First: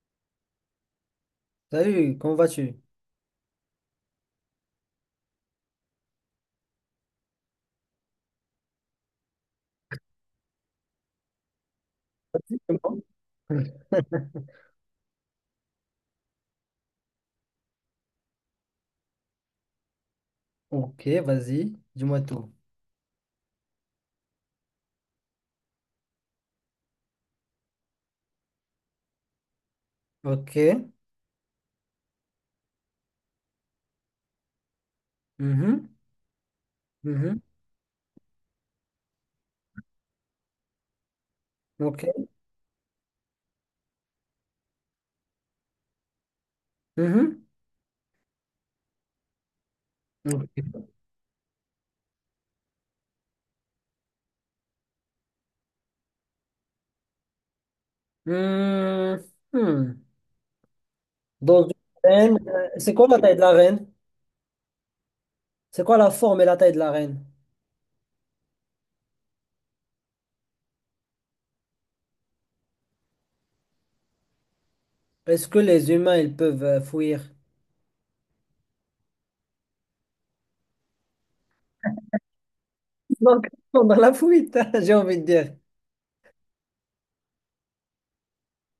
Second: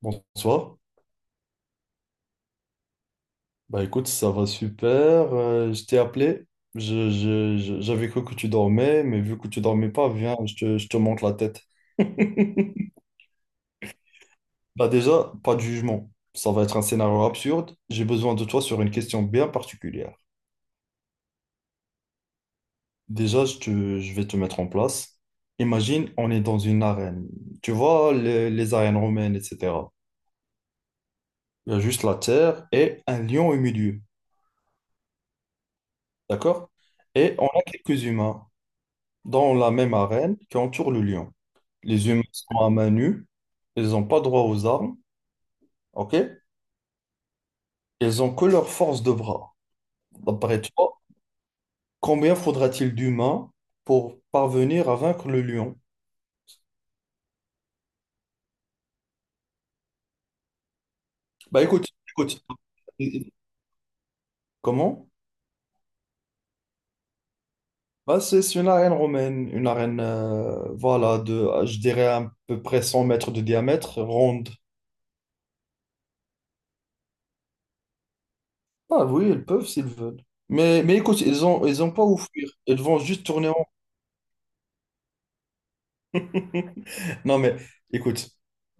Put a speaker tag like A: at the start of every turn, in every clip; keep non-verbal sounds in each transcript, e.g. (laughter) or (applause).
A: Bonsoir.
B: Salut, comment vas-tu?
A: Bah écoute, ça va super. Je t'ai appelé. J'avais cru que tu dormais, mais vu que tu dormais pas, viens, je te montre la tête.
B: Vas-y, c'est moi. (laughs)
A: Bah déjà, pas de jugement. Ça va être un scénario absurde. J'ai besoin de toi sur une question bien particulière.
B: Ok, vas-y, dis-moi tout.
A: Déjà, je vais te mettre en place. Imagine, on est dans une arène. Tu vois, les arènes romaines, etc.
B: Ok.
A: Il y a juste la terre et un lion au milieu.
B: Mhm,
A: D'accord? Et
B: mhm,
A: on a quelques humains dans la même arène qui entourent le lion.
B: ok.
A: Les humains sont à main nue. Ils n'ont pas droit aux armes. OK?
B: Mhm,
A: Ils ont que leur force de bras. D'après
B: ok.
A: toi, combien faudra-t-il d'humains pour parvenir à vaincre le lion?
B: Hmm, hmm.
A: Bah
B: Dans une
A: écoute,
B: reine,
A: écoute.
B: c'est quoi la taille de la reine?
A: Comment?
B: C'est quoi la forme et la taille de la reine?
A: Bah, c'est une arène romaine, une arène, voilà, je dirais, à peu près 100 mètres de diamètre, ronde.
B: Est-ce que les humains, ils peuvent fuir?
A: Ah oui, ils peuvent s'ils veulent. Mais écoute, ils ont pas où fuir. Ils vont juste
B: Donc,
A: tourner
B: ils
A: en
B: sont (laughs) dans la fuite, (laughs) j'ai envie de dire.
A: rond. Non, mais écoute,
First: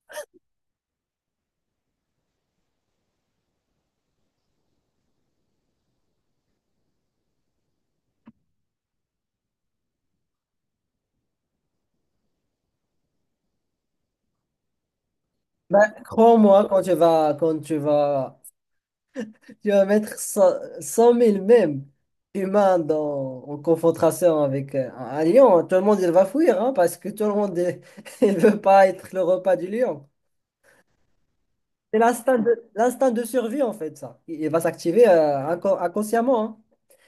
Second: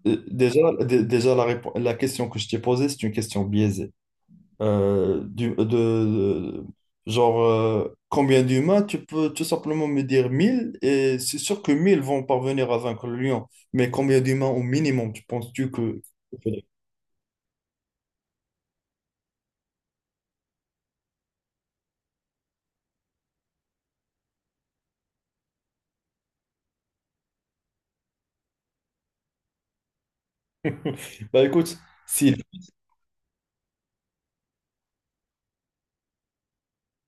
A: déjà, la question que je t'ai posée, c'est une question biaisée. Euh, du, de, de- genre, combien d'humains? Tu peux tout simplement me dire 1000 et c'est sûr que 1000 vont parvenir à vaincre le lion. Mais combien d'humains au minimum, tu penses-tu
B: Ben,
A: que...
B: crois-moi, quand tu vas, tu vas mettre cent cent mille même humains dans, en confrontation avec un lion. Tout le monde, il va fuir hein, parce que tout le monde, il (laughs) il veut pas être le repas du lion.
A: Bah écoute,
B: C'est
A: si...
B: l'instinct de survie, en fait, ça. Il va s'activer inconsciemment, hein.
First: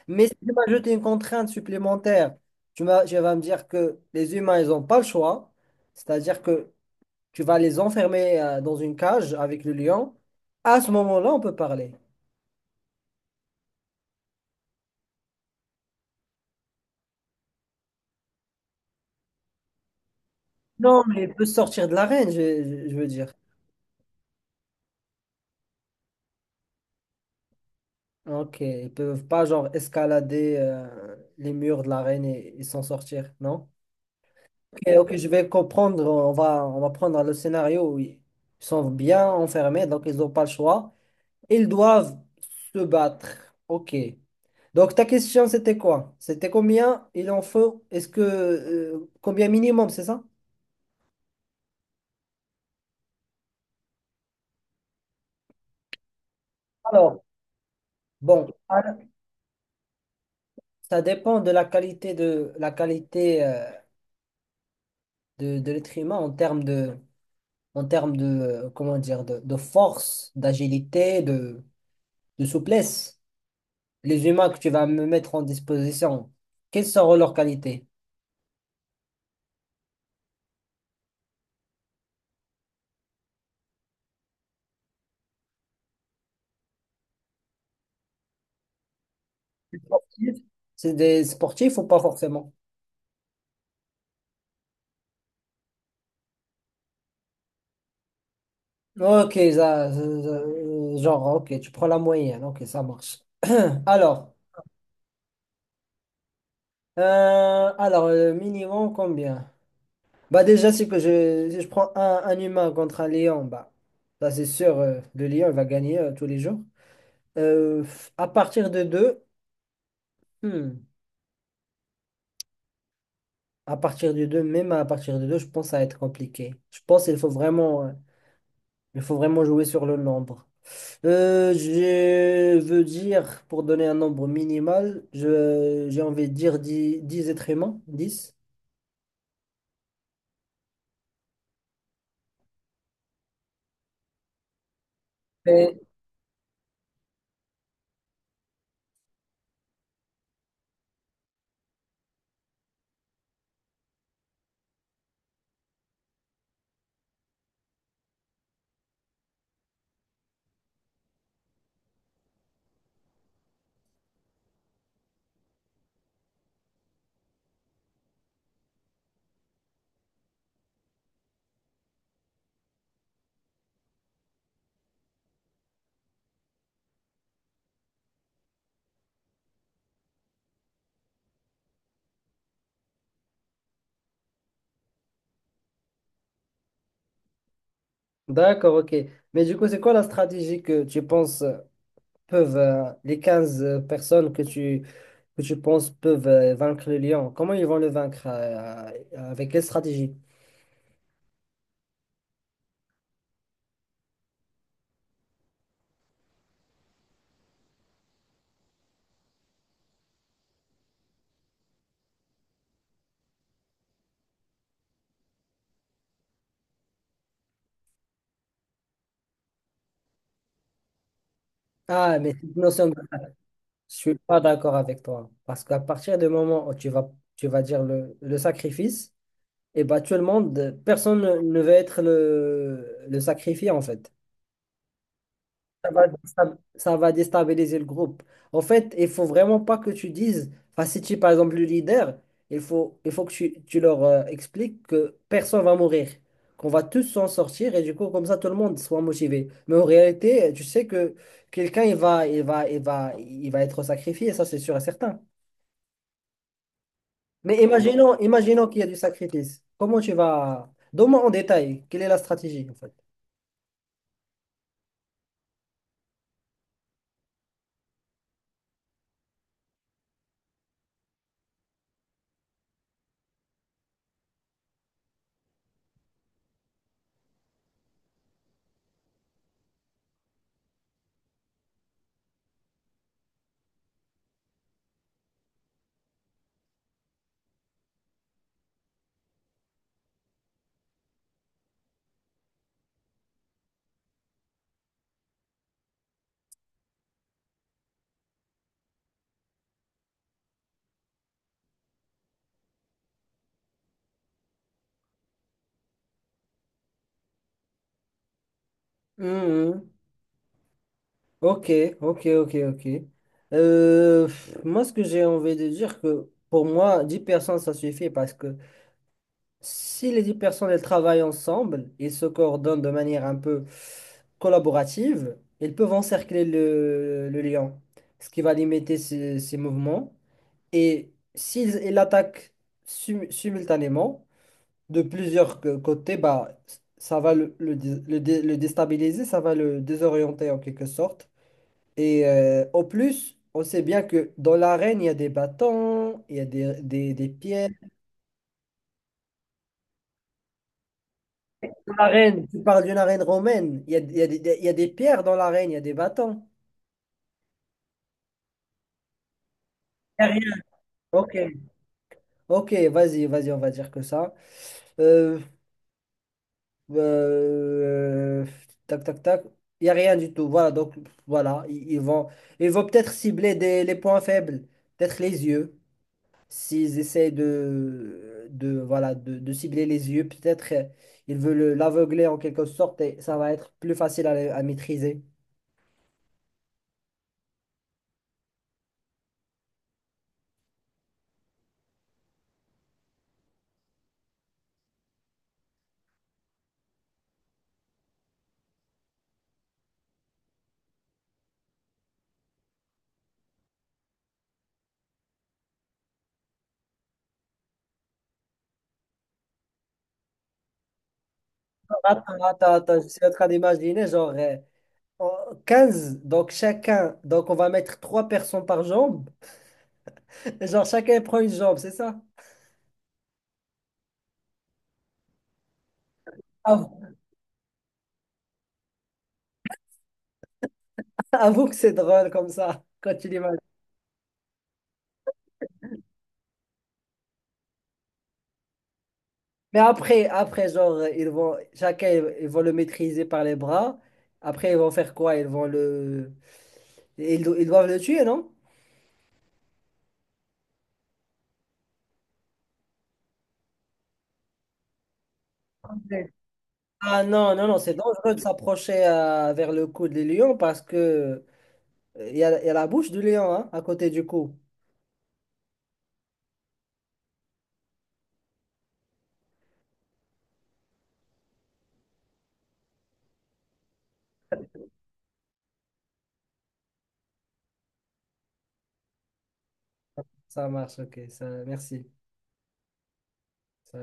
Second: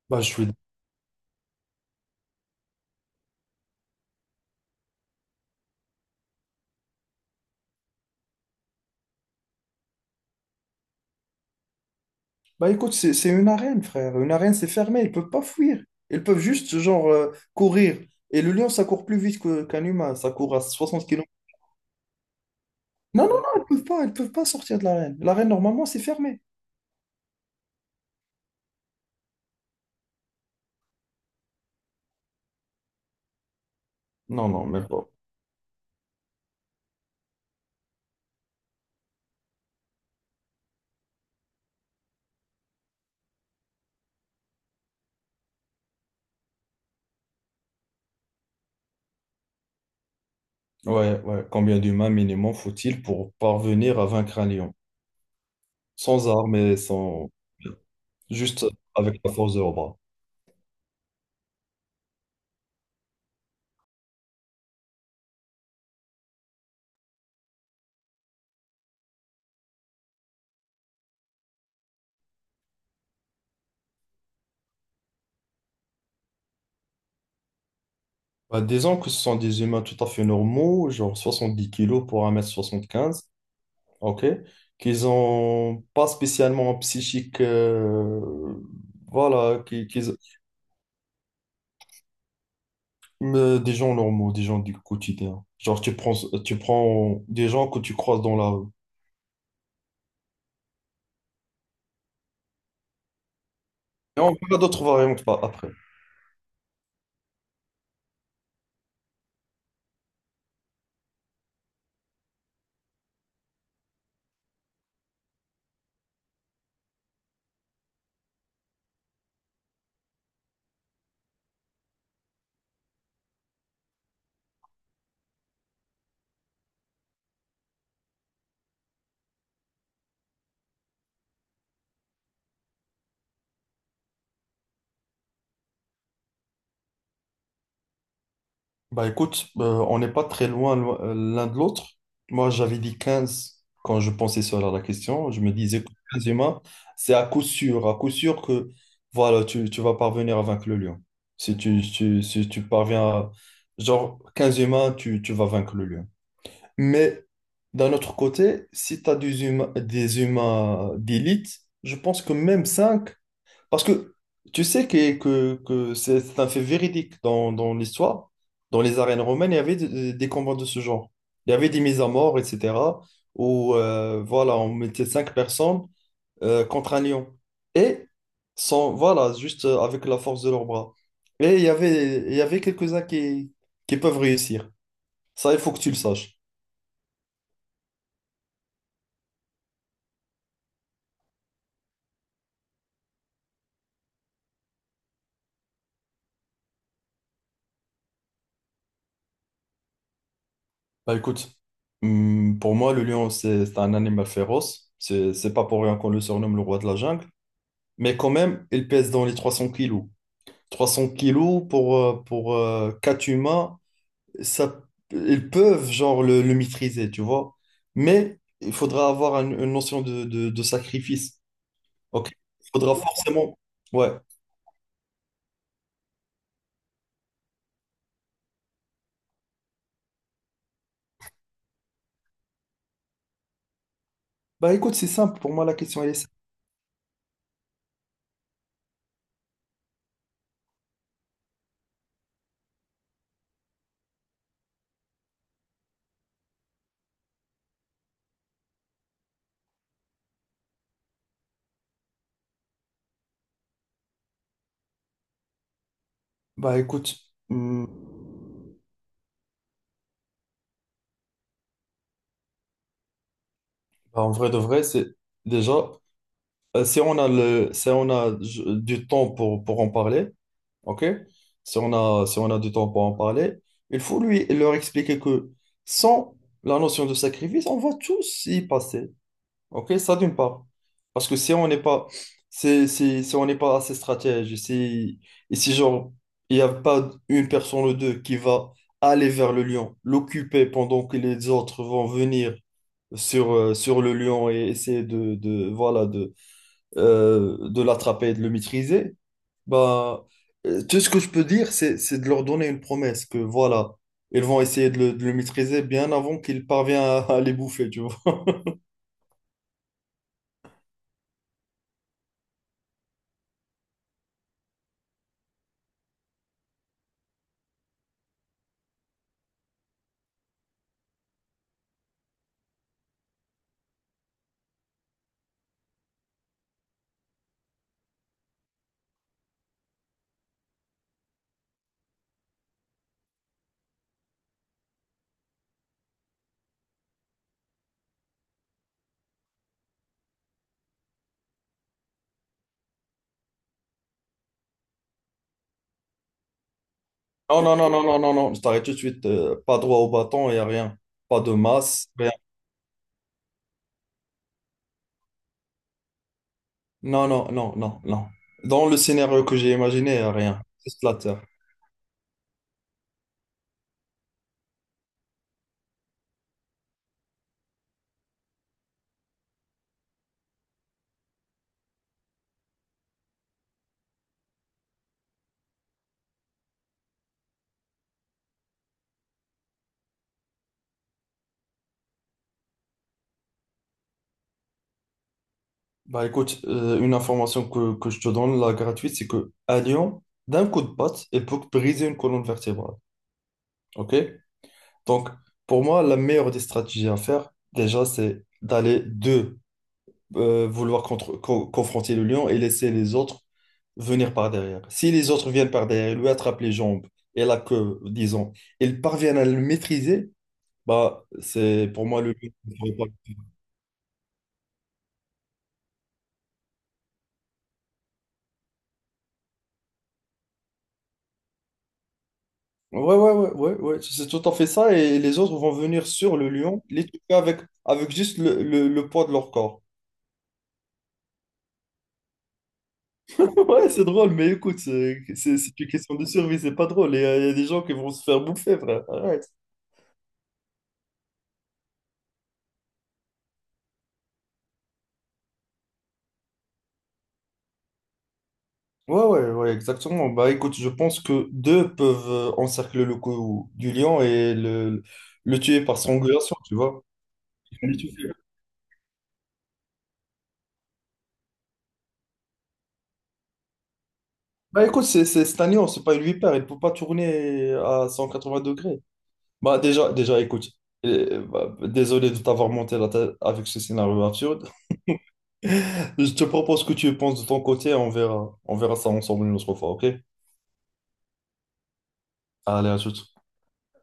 A: Bah, je
B: Mais si
A: suis...
B: tu m'ajoutes une contrainte supplémentaire, tu vas me dire que les humains, ils n'ont pas le choix. C'est-à-dire que tu vas les enfermer dans une cage avec le lion. À ce moment-là, on peut parler.
A: bah écoute, c'est une arène, frère. Une arène, c'est fermé. Ils peuvent pas fuir. Ils peuvent juste, genre, courir. Et le lion, ça court plus vite qu'un humain. Ça court à
B: Non,
A: 60
B: mais
A: kilomètres.
B: ils peuvent sortir de l'arène, veux
A: Non,
B: dire.
A: non, non, elles peuvent pas sortir de l'arène. L'arène, normalement, c'est fermé.
B: Ok, ils peuvent pas genre escalader les murs de l'arène et s'en sortir, non?
A: Non, non,
B: Ok,
A: même pas.
B: ok, je vais comprendre. On va prendre le scénario où ils sont bien enfermés, donc ils n'ont pas le choix. Ils doivent se battre. Ok. Donc ta question, c'était quoi? C'était combien il en faut? Est-ce que combien minimum, c'est ça?
A: Ouais, ouais. Combien d'humains minimum faut-il pour parvenir à vaincre un lion? Sans armes et
B: Alors,
A: sans...
B: bon,
A: Juste
B: alors,
A: avec la force de leurs bras.
B: ça dépend de la qualité de la qualité. De l'être humain en termes de, comment dire, de force, d'agilité, de souplesse. Les humains que tu vas me mettre en disposition, quelles seront leurs qualités?
A: Bah, disons que ce sont des humains tout à fait normaux, genre 70 kilos pour un mètre soixante-quinze. OK? Qu'ils ont pas spécialement un psychique, voilà,
B: Sportifs. C'est des sportifs ou pas forcément?
A: mais des gens normaux, des gens du quotidien. Genre, tu prends des gens que tu croises dans la rue.
B: Ok, genre, ok, tu prends la moyenne, ok, ça marche.
A: Et
B: Alors,
A: on verra d'autres variantes après.
B: alors le minimum, combien? Bah déjà, si je prends un humain contre un lion, bah, ça c'est sûr, le lion il va gagner tous les jours. Euh, à partir de deux, hmm, à partir de deux, je pense que ça va être compliqué. Je pense qu'il faut vraiment, il faut vraiment jouer sur le nombre. Je veux dire, pour donner un nombre minimal, j'ai envie de dire 10, 10 êtres humains, 10.
A: Bah écoute, on n'est pas très loin l'un de l'autre. Moi, j'avais dit 15 quand je pensais sur la question. Je me
B: Mais-
A: disais que 15 humains, c'est à coup sûr que voilà, tu vas parvenir à vaincre le lion. Si si tu parviens à... Genre, 15 humains, tu vas vaincre le lion. Mais d'un autre côté, si tu as des humains d'élite, je pense que même 5. Parce que tu sais que c'est un fait véridique dans l'histoire. Dans les arènes romaines, il y avait des combats de ce genre. Il y avait des mises à mort, etc. Où voilà, on mettait cinq personnes contre un lion. Et sans, voilà, juste avec la force de leurs bras. Il y avait quelques-uns qui peuvent réussir. Ça, il faut que tu le saches.
B: D'accord, ok. Mais du coup, c'est quoi la stratégie que tu penses peuvent, les 15 personnes que tu penses peuvent vaincre le lion? Comment ils vont le vaincre avec quelle stratégie?
A: Bah écoute, pour moi, le lion, c'est un animal féroce. C'est pas pour rien qu'on le surnomme le roi de la jungle. Mais quand même, il pèse dans les 300 kilos. 300 kilos pour quatre humains, ça, ils peuvent genre le maîtriser, tu vois. Mais il faudra avoir une notion de sacrifice.
B: Ah,
A: Ok.
B: mais cette
A: Il
B: notion,
A: faudra forcément.
B: je
A: Ouais.
B: suis pas d'accord avec toi. Parce qu'à partir du moment où tu vas dire le sacrifice, et bah, tout le monde, personne ne, ne veut être le sacrifié, en fait.
A: Bah écoute, c'est simple. Pour moi, la
B: Ça
A: question,
B: va,
A: elle est simple.
B: ça va déstabiliser le groupe. En fait, il faut vraiment pas que tu dises, enfin, si tu es par exemple le leader, il faut que tu leur expliques que personne va mourir, qu'on va tous s'en sortir, et du coup, comme ça, tout le monde soit motivé. Mais en réalité, tu sais que quelqu'un, il va être sacrifié, ça, c'est sûr et certain.
A: Bah écoute,
B: Mais
A: hum,
B: imaginons, imaginons qu'il y a du sacrifice. Comment tu vas... Donne-moi en détail, quelle est la stratégie en fait?
A: bah, en vrai de vrai, c'est déjà. Si on a si on a du temps pour en parler, ok? Si on a du temps pour en parler, il faut lui leur expliquer que sans la notion de sacrifice, on va tous y passer, ok? Ça d'une part. Parce que si on n'est pas assez stratège, et si genre, il n'y a pas une personne ou deux qui va aller vers le lion, l'occuper pendant que les autres vont venir sur le lion et essayer de voilà, de l'attraper et de le maîtriser, bah, tout ce que je peux dire, c'est de leur donner une promesse que voilà, ils vont essayer de de le maîtriser bien avant qu'il parvient à les bouffer, tu vois.
B: Mhm. Ok, ok, ok, ok. Pff, moi, ce que j'ai envie de dire, que pour moi, 10 personnes, ça suffit parce que si les 10 personnes, elles travaillent ensemble et se coordonnent de manière un peu collaborative, elles peuvent encercler le lion, ce qui va limiter ses mouvements. Et s'ils ils l'attaquent simultanément, de plusieurs côtés, bah, ça va le déstabiliser, ça va le désorienter en quelque sorte. Et au plus, on sait bien que dans l'arène, il y a des bâtons, il y a des
A: Non,
B: pierres.
A: non, non, non, non, non, non, je t'arrête tout de suite. Pas droit au bâton, il n'y a rien. Pas de
B: Dans
A: masse.
B: l'arène, tu parles d'une arène romaine, il y a il y a des pierres dans l'arène, il y a des bâtons.
A: Non, non, non, non, non. Dans le scénario que j'ai imaginé,
B: Il y a rien.
A: rien. C'est
B: Ok,
A: Splatter.
B: ok, vas-y, vas-y, on va dire que ça. Euh, Euh, tac, tac, tac. Il n'y a rien du tout. Voilà, donc voilà, ils vont peut-être cibler des, les points faibles, peut-être les yeux. S'ils essaient voilà, de cibler les yeux, peut-être ils veulent l'aveugler en quelque sorte et ça va être plus facile à maîtriser.
A: Bah écoute, une information que je te donne, la gratuite, c'est que à Lyon, d'un coup de patte, il peut briser une colonne vertébrale. OK? Donc, pour moi, la meilleure des stratégies à faire, déjà, c'est d'aller de vouloir confronter le lion et laisser les autres venir par derrière. Si les autres viennent par derrière, lui attrape les jambes et la queue, disons, ils parviennent à le maîtriser, bah, c'est pour moi le
B: Attends,
A: lion
B: attends,
A: ne pourrait
B: attends,
A: pas
B: je
A: le
B: suis en
A: faire.
B: train d'imaginer, genre en 15, donc chacun, donc on va mettre trois personnes par jambe. (laughs) Genre chacun prend une jambe, c'est ça?
A: Ouais, ouais, ouais, ouais, ouais, c'est tout à fait ça. Et les autres vont venir sur le lion,
B: Ah,
A: les toucher avec juste le poids de leur corps.
B: (laughs) avoue que c'est drôle comme ça, quand tu l'imagines.
A: (laughs) Ouais, c'est drôle, mais écoute, c'est une question de survie, c'est pas drôle. Il y a des gens qui vont se faire bouffer, frère. Arrête.
B: Mais après, après, genre, ils vont, chacun, ils vont le maîtriser par les bras. Après, ils vont faire quoi? Ils vont le... ils doivent le tuer, non?
A: Ouais, ouais, ouais, exactement. Bah écoute, je pense que deux peuvent encercler le cou du lion et le tuer par
B: Ouais.
A: strangulation, tu vois.
B: Ah non, non,
A: Ils
B: non,
A: vont
B: c'est
A: l'étouffer.
B: dangereux de s'approcher vers le cou des lions parce que il y a la bouche du lion hein, à côté du cou.
A: Bah écoute, c'est un lion, c'est pas une vipère, il ne peut pas tourner à 180 degrés. Bah déjà, déjà écoute, bah, désolé de t'avoir monté la tête avec ce scénario absurde. (laughs) Je te propose que tu y penses de ton côté, on verra ça ensemble une autre fois, ok?
B: Ça marche, ok, ça, merci.
A: Allez, à tout.
B: Ça-